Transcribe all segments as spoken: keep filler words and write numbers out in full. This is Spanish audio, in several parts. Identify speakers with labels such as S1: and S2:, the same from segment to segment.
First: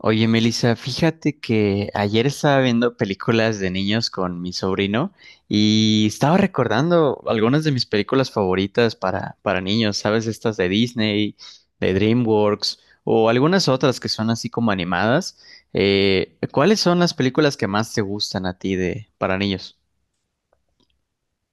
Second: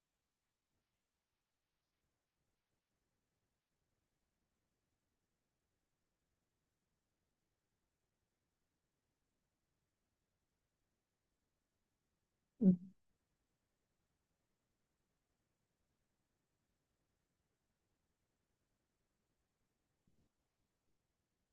S1: Oye, Melissa, fíjate que ayer estaba viendo películas de niños con mi sobrino y estaba recordando algunas de mis películas favoritas para, para niños, ¿sabes? Estas de Disney, de DreamWorks o algunas otras que son así como animadas. Eh, ¿cuáles son las películas que más te gustan a ti de para niños?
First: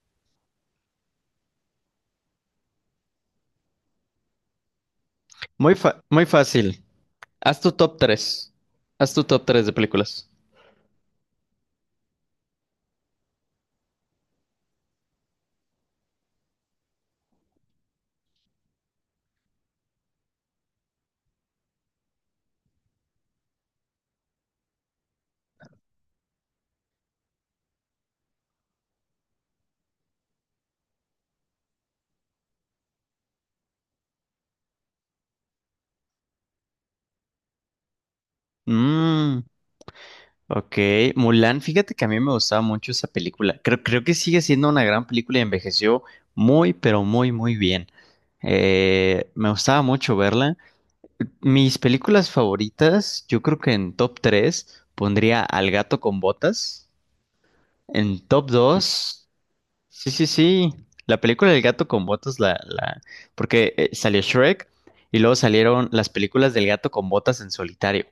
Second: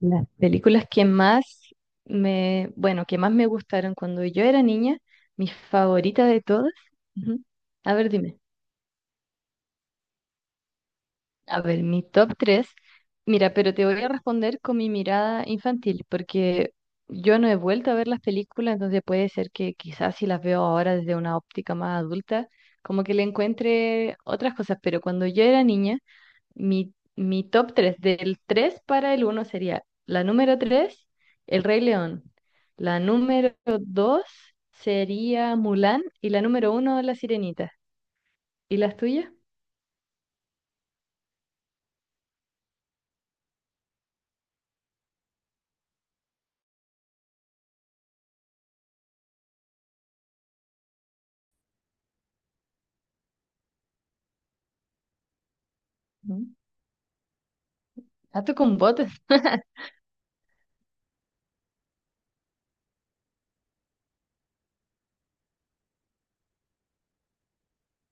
S2: Las películas que más me, bueno, que más me gustaron cuando yo era niña, mi
S1: Muy fa- muy
S2: favorita de todas.
S1: fácil.
S2: Ujú.
S1: Haz tu
S2: A
S1: top
S2: ver, dime.
S1: tres. Haz tu top tres de películas.
S2: A ver, mi top tres. Mira, pero te voy a responder con mi mirada infantil, porque yo no he vuelto a ver las películas, entonces puede ser que quizás si las veo ahora desde una óptica más adulta, como que le encuentre otras cosas, pero cuando yo era niña, Mi, mi top tres del tres para el uno sería la número tres: El Rey León. La número dos sería Mulan, y la número uno, La Sirenita. ¿Y las tuyas?
S1: Mmm. Ok, Mulan, fíjate que a mí me gustaba mucho esa película. Creo, creo que sigue siendo una gran película y envejeció muy, pero muy, muy bien. Eh, me gustaba mucho verla. Mis películas favoritas, yo creo que en top tres pondría Al gato con
S2: Ujú.
S1: botas. En top
S2: Gato con botas,
S1: dos. Sí, sí, sí. La película del gato con botas, la, la, porque eh, salió Shrek y luego salieron las películas del gato con botas en solitario.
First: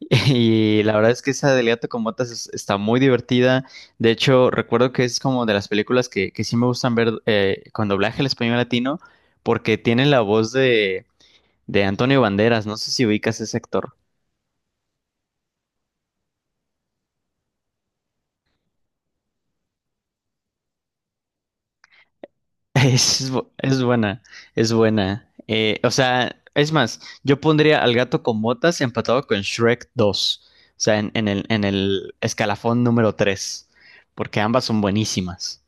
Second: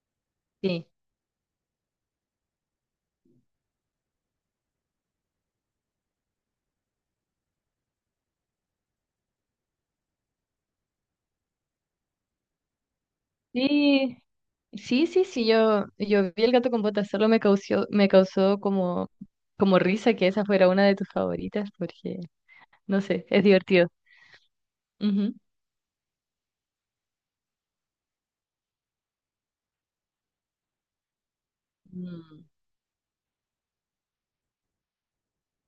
S1: Y
S2: sí.
S1: la verdad es que esa del gato con botas es- está muy divertida. De hecho, recuerdo que es como de las películas que, que sí me gustan ver eh, con doblaje al español latino, porque tiene la voz de, de Antonio Banderas. No sé si ubicas ese actor.
S2: Sí, sí, sí, sí, yo, yo vi el gato con botas, solo me causó, me causó como, como risa que esa fuera una de tus favoritas, porque, no sé,
S1: Es,
S2: es
S1: bu- es
S2: divertido.
S1: buena, es buena.
S2: Ujú.
S1: Eh, o sea, es más, yo pondría al gato con botas empatado con Shrek dos. O sea, en, en el, en el
S2: Mm.
S1: escalafón número tres. Porque ambas son buenísimas.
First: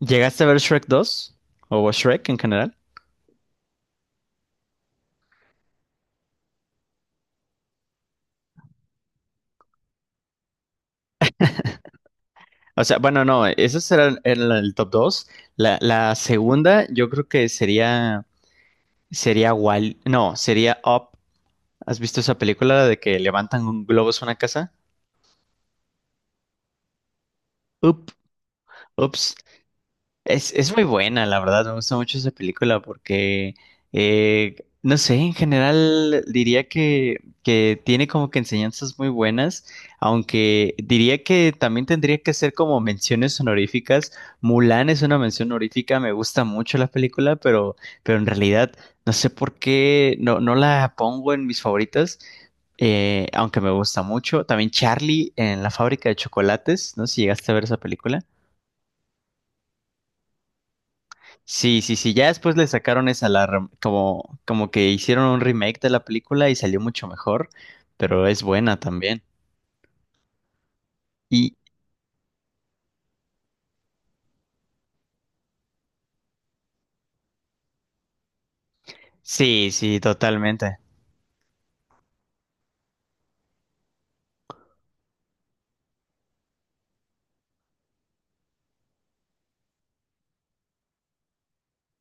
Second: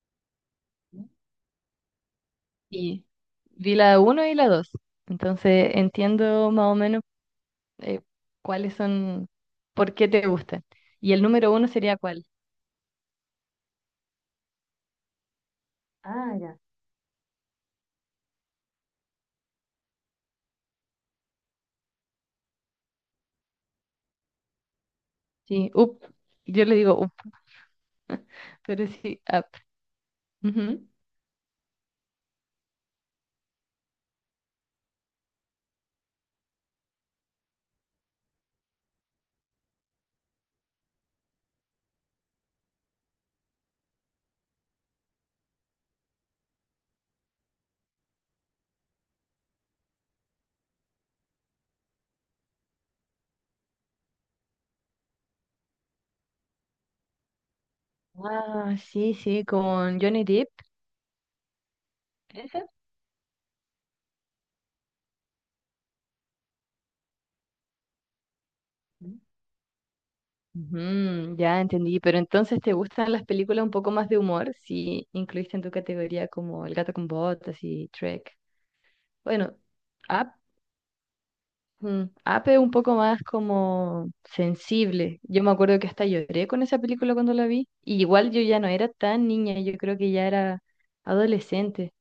S1: ¿Llegaste a ver Shrek dos? ¿O Shrek en general?
S2: Y vi la uno y la dos. Entonces entiendo más o menos, eh, cuáles son, por qué te gustan. ¿Y el número uno sería cuál?
S1: O sea, bueno, no, esos eran, eran la- el top dos. La, la
S2: Ah, ya.
S1: segunda, yo creo que sería, sería Wall, no, sería Up. ¿Has visto esa película de que levantan un globo a una casa?
S2: Sí, up. Yo le digo up,
S1: Up.
S2: pero sí,
S1: Ups.
S2: up.
S1: Es, es muy
S2: Ujú.
S1: buena, la verdad, me gusta mucho esa película porque, eh, no sé, en general diría que, que tiene como que enseñanzas muy buenas, aunque diría que también tendría que ser como menciones honoríficas. Mulan es una mención honorífica, me gusta mucho la película, pero, pero en realidad no sé por qué no, no la pongo en mis favoritas, eh, aunque me gusta mucho. También Charlie en la fábrica de chocolates, no sé si llegaste a ver esa película.
S2: Ah, sí, sí, con Johnny Depp.
S1: Sí, sí, sí, ya después
S2: ¿Esa?
S1: le sacaron esa alarma, como, como que hicieron un remake de la película y salió mucho mejor, pero es buena
S2: Mm.
S1: también.
S2: Ujú,
S1: Y
S2: ya entendí, pero entonces te gustan las películas un poco más de humor, si incluiste en tu categoría como El gato con botas y Trek. Bueno,
S1: sí, sí,
S2: Up.
S1: totalmente.
S2: Mm, Ape es un poco más como sensible. Yo me acuerdo que hasta lloré con esa película cuando la vi. Y igual yo ya no era tan niña, yo creo que ya era adolescente.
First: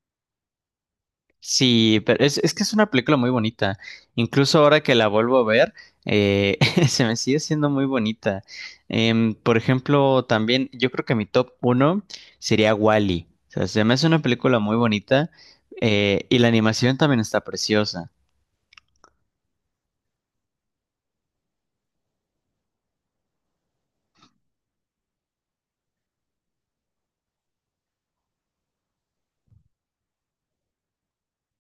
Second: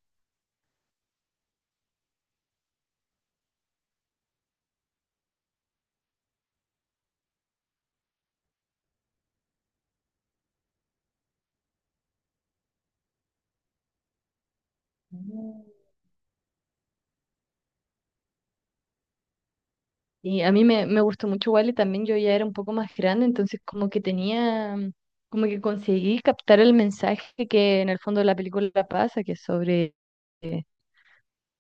S1: Sí, pero es, es que es una película muy bonita. Incluso ahora que la vuelvo a ver, eh, se me sigue siendo muy bonita. Em, por ejemplo, también yo creo que mi top uno sería Wall-E. O sea, se me hace una película muy bonita
S2: Mm.
S1: eh, y la animación también está preciosa.
S2: Y a mí me, me gustó mucho igual, y también yo ya era un poco más grande, entonces como que tenía, mm, como que conseguí captar el mensaje que en el fondo de la película pasa, que es sobre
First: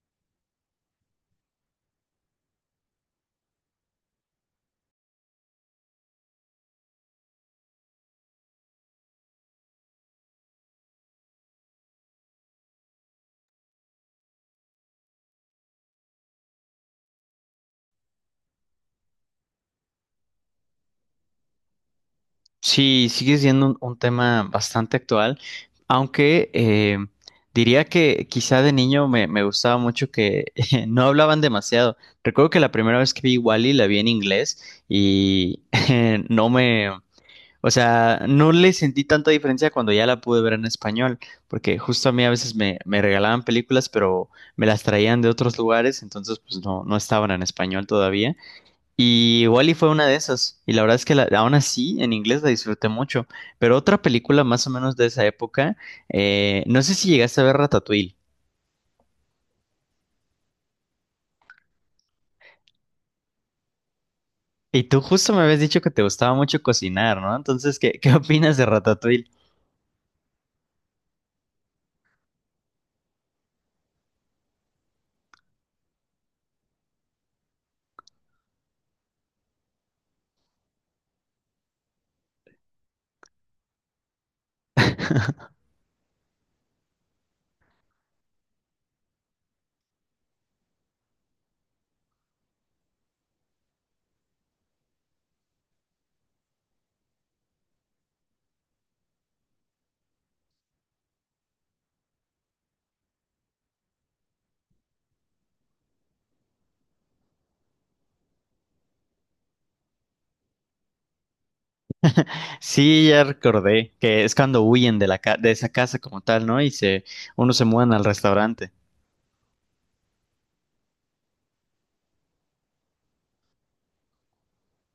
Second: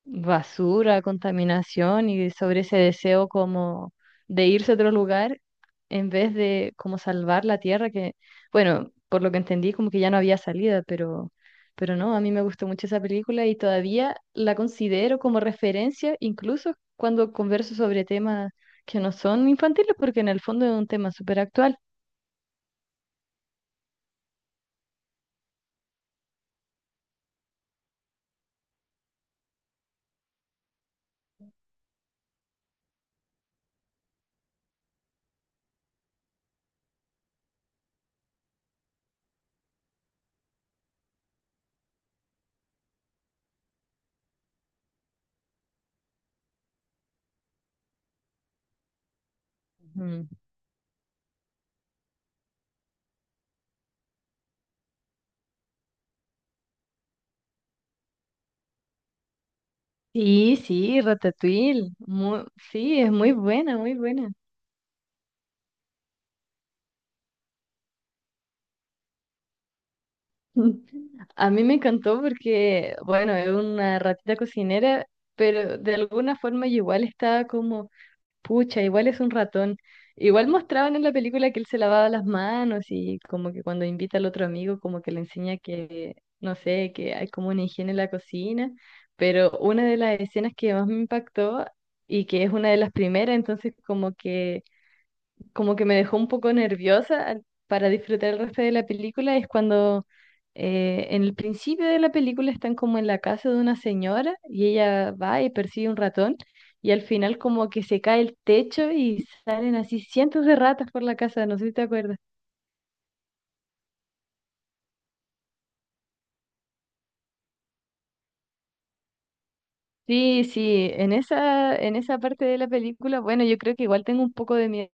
S2: basura, contaminación y sobre ese deseo como de irse a otro lugar en vez de como salvar la tierra que, bueno, por lo que entendí como que ya no había salida, pero, pero no, a mí me gustó mucho esa película y todavía la considero como referencia, incluso cuando converso sobre temas que no son infantiles porque en el fondo es un tema súper actual.
S1: Sí, sigue siendo un, un tema bastante actual, aunque eh, diría que quizá de niño me, me gustaba mucho que no hablaban demasiado. Recuerdo que la primera vez que vi Wally la vi en inglés y eh, no me, o sea, no le sentí tanta diferencia cuando ya la pude ver en español, porque justo a mí a veces me, me regalaban películas, pero me las traían de otros lugares, entonces pues no, no estaban en español todavía. Y Wall-E fue una de
S2: Ujú.
S1: esas, y la verdad es que la- aún así en inglés la disfruté mucho. Pero otra película más o menos de esa época, eh, no sé si llegaste a ver Ratatouille.
S2: Sí, sí, Ratatouille, muy- sí, es muy buena, muy buena.
S1: Y tú justo me habías dicho que te gustaba mucho cocinar, ¿no? Entonces, ¿qué, ¿qué opinas de Ratatouille?
S2: A mí me encantó porque, bueno, es una ratita cocinera, pero de alguna forma yo igual estaba como, pucha, igual es un ratón. Igual mostraban en la película que él se lavaba las manos, y como que cuando invita al otro amigo, como que le enseña que, no sé, que hay como una higiene en la cocina, pero una de las escenas que más me impactó, y que es una de las primeras, entonces como que como que me dejó un poco nerviosa al- para disfrutar el resto de la película, es cuando, eh, en el principio de la película, están como en la casa de una señora, y ella va y persigue un ratón, y al final como que se cae el techo y salen así cientos de ratas por la casa, no sé si te acuerdas.
S1: Sí, ya recordé que es cuando huyen de la ca- de esa casa como tal, ¿no? Y se, uno se mudan al restaurante.
S2: Sí, sí, en esa, en esa parte de la película, bueno, yo creo que igual tengo un poco de miedo.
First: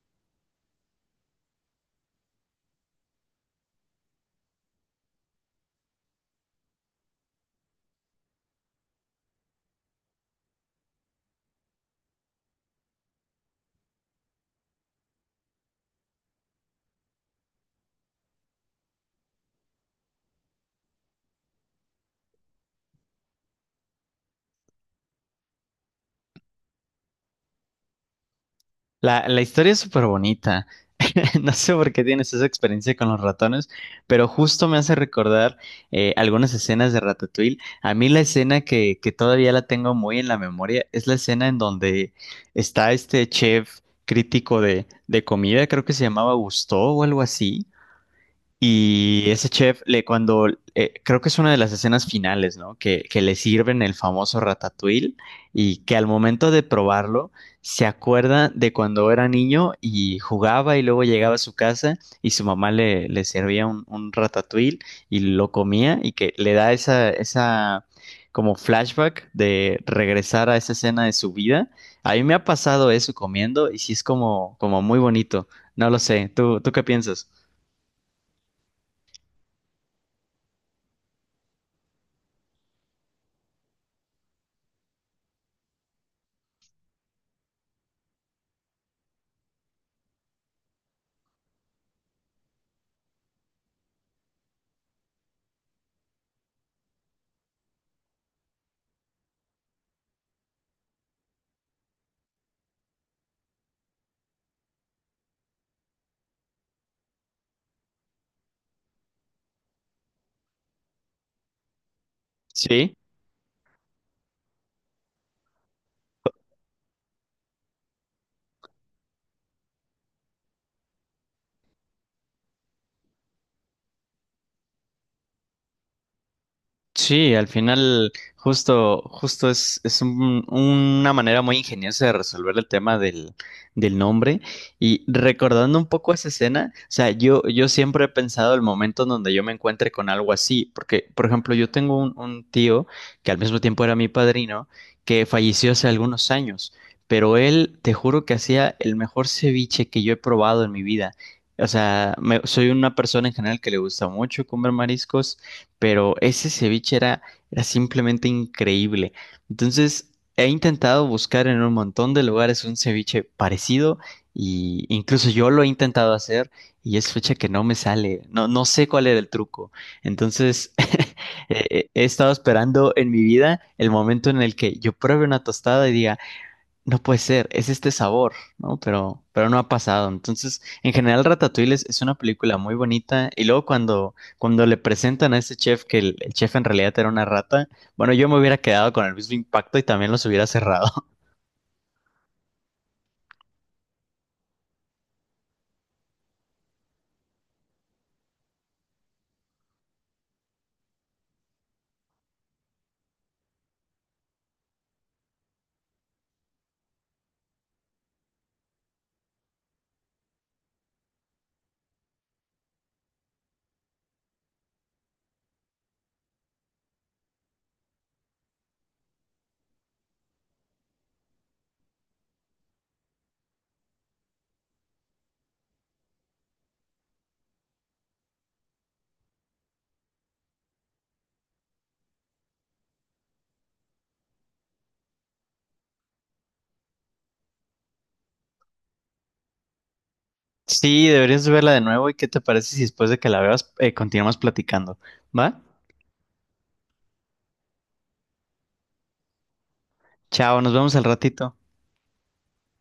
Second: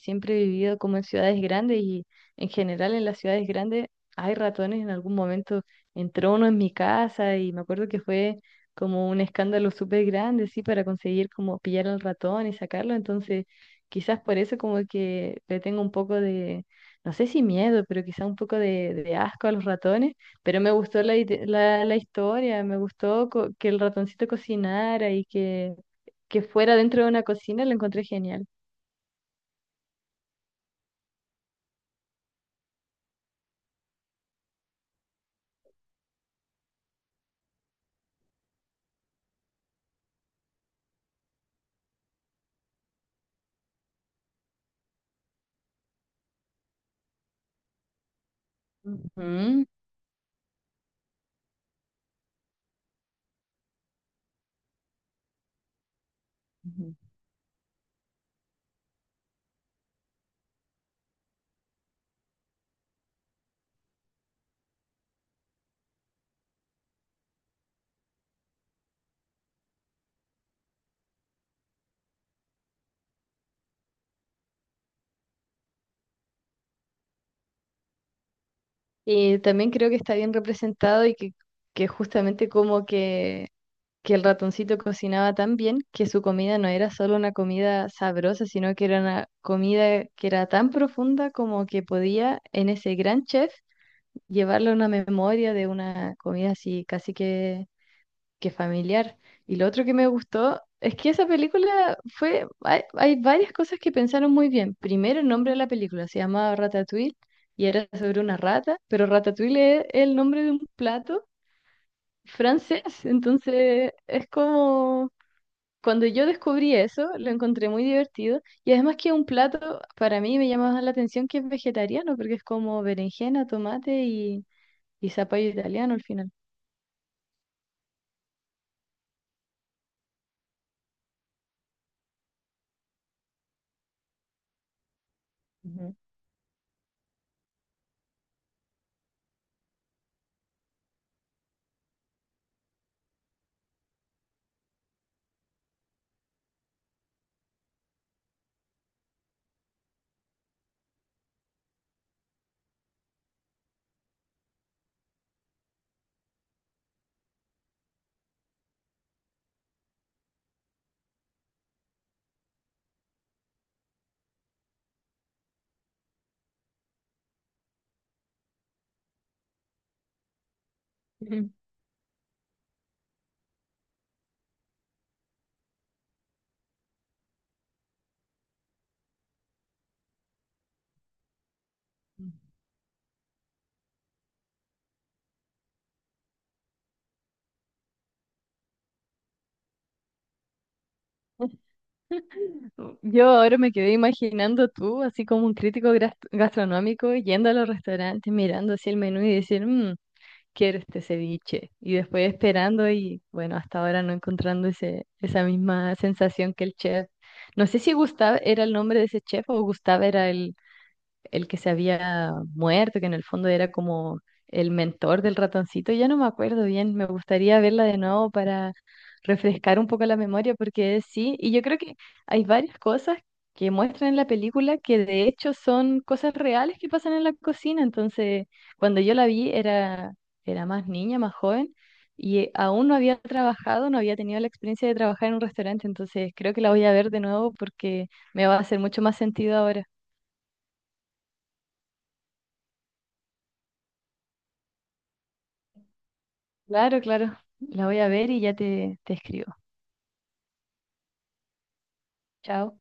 S2: Siempre he vivido como en ciudades grandes, y en general en las ciudades grandes hay ratones. En algún momento entró uno en mi casa y me acuerdo que fue como un escándalo súper grande, sí, para conseguir como pillar al ratón y sacarlo. Entonces, quizás por eso como que le tengo un poco de, no sé si miedo, pero quizás un poco de, de asco a los ratones. Pero me gustó la, ide- la, la historia, me gustó co- que el ratoncito cocinara, y que, que fuera dentro de una cocina, lo encontré genial.
S1: La, la historia es súper bonita. No sé por qué tienes esa experiencia con los ratones, pero justo me hace recordar eh, algunas escenas de Ratatouille. A mí la escena que, que todavía la tengo muy en la memoria es la escena en donde está este chef crítico de, de comida, creo que se llamaba Gusteau o algo así, y ese
S2: Ujú.
S1: chef, le, cuando eh, creo que es una de las escenas finales, ¿no? Que, que le sirven el famoso ratatouille y que al momento de
S2: Ujú.
S1: probarlo se acuerda de cuando era niño y jugaba y luego llegaba a su casa y su mamá le, le servía un, un ratatouille y lo comía y que le da esa, esa como flashback de regresar a esa escena de su vida. A mí me ha pasado eso comiendo y sí es como, como muy bonito. No lo sé. ¿Tú, ¿tú qué piensas?
S2: Y también creo que está bien representado, y que, que justamente como que, que el ratoncito cocinaba tan bien que su comida no era solo una comida sabrosa, sino que era una comida que era tan profunda, como que podía en ese gran chef llevarle una memoria de una comida así, casi que qué familiar. Y lo otro que me gustó es que esa película fue, hay, hay varias cosas que pensaron muy bien. Primero, el nombre de la película se llamaba Ratatouille y era sobre una rata, pero Ratatouille es el nombre de un plato francés.
S1: Sí.
S2: Entonces, es como, cuando yo descubrí eso, lo encontré muy divertido. Y además que un plato, para mí me llamaba la atención que es vegetariano, porque es como berenjena, tomate y, y zapallo italiano al final.
S1: Sí, al final justo, justo es, es un- una manera muy ingeniosa de resolver el tema del, del nombre. Y recordando un
S2: Ujú.
S1: poco esa escena, o sea, yo, yo siempre he pensado el momento en donde yo me encuentre con algo así, porque, por ejemplo, yo tengo un, un tío que al mismo tiempo era mi padrino, que falleció hace algunos años, pero él, te juro que hacía el mejor ceviche que yo he probado en mi vida. O sea, me- soy una persona en general que le gusta mucho comer mariscos pero ese ceviche era, era simplemente increíble. Entonces, he intentado buscar en un montón de lugares un ceviche parecido y incluso yo lo he intentado hacer y es fecha que no me sale. No, no sé cuál era el truco. Entonces, eh, he estado esperando en mi vida el momento en el que yo pruebe una tostada y diga, no puede ser, es este sabor, ¿no? Pero, pero no ha pasado. Entonces, en general, Ratatouille es, es una
S2: Ujú.
S1: película muy bonita. Y luego cuando, cuando le presentan a este chef que el, el chef en realidad era una rata, bueno, yo me hubiera quedado con el mismo impacto y también los hubiera cerrado.
S2: Yo ahora me quedé imaginando tú, así como un crítico gras- gastronómico, yendo a los restaurantes, mirando así el menú y decir, "Mm, quiero este ceviche". Y después esperando y bueno, hasta ahora no encontrando ese, esa misma sensación que el chef. No sé si Gustave era el nombre de ese chef o Gustave era el que se había muerto, que en el fondo era como el mentor del ratoncito, ya no me acuerdo bien, me gustaría verla de nuevo para refrescar un poco la memoria, porque sí, y yo creo que hay varias cosas que muestran en la película que de hecho son cosas reales que pasan en la cocina, entonces cuando yo la vi era, era más niña, más joven. Y eh, aún no había trabajado, no había tenido la experiencia de trabajar en un restaurante, entonces creo que la voy a ver de nuevo porque me va a hacer mucho más sentido ahora.
S1: Sí, deberías verla de nuevo. ¿Y qué te parece si después de que la veas, eh, continuamos platicando? ¿Va?
S2: Claro, claro. La voy a ver y ya te, te escribo.
S1: Chao, nos vemos al ratito.
S2: Chao.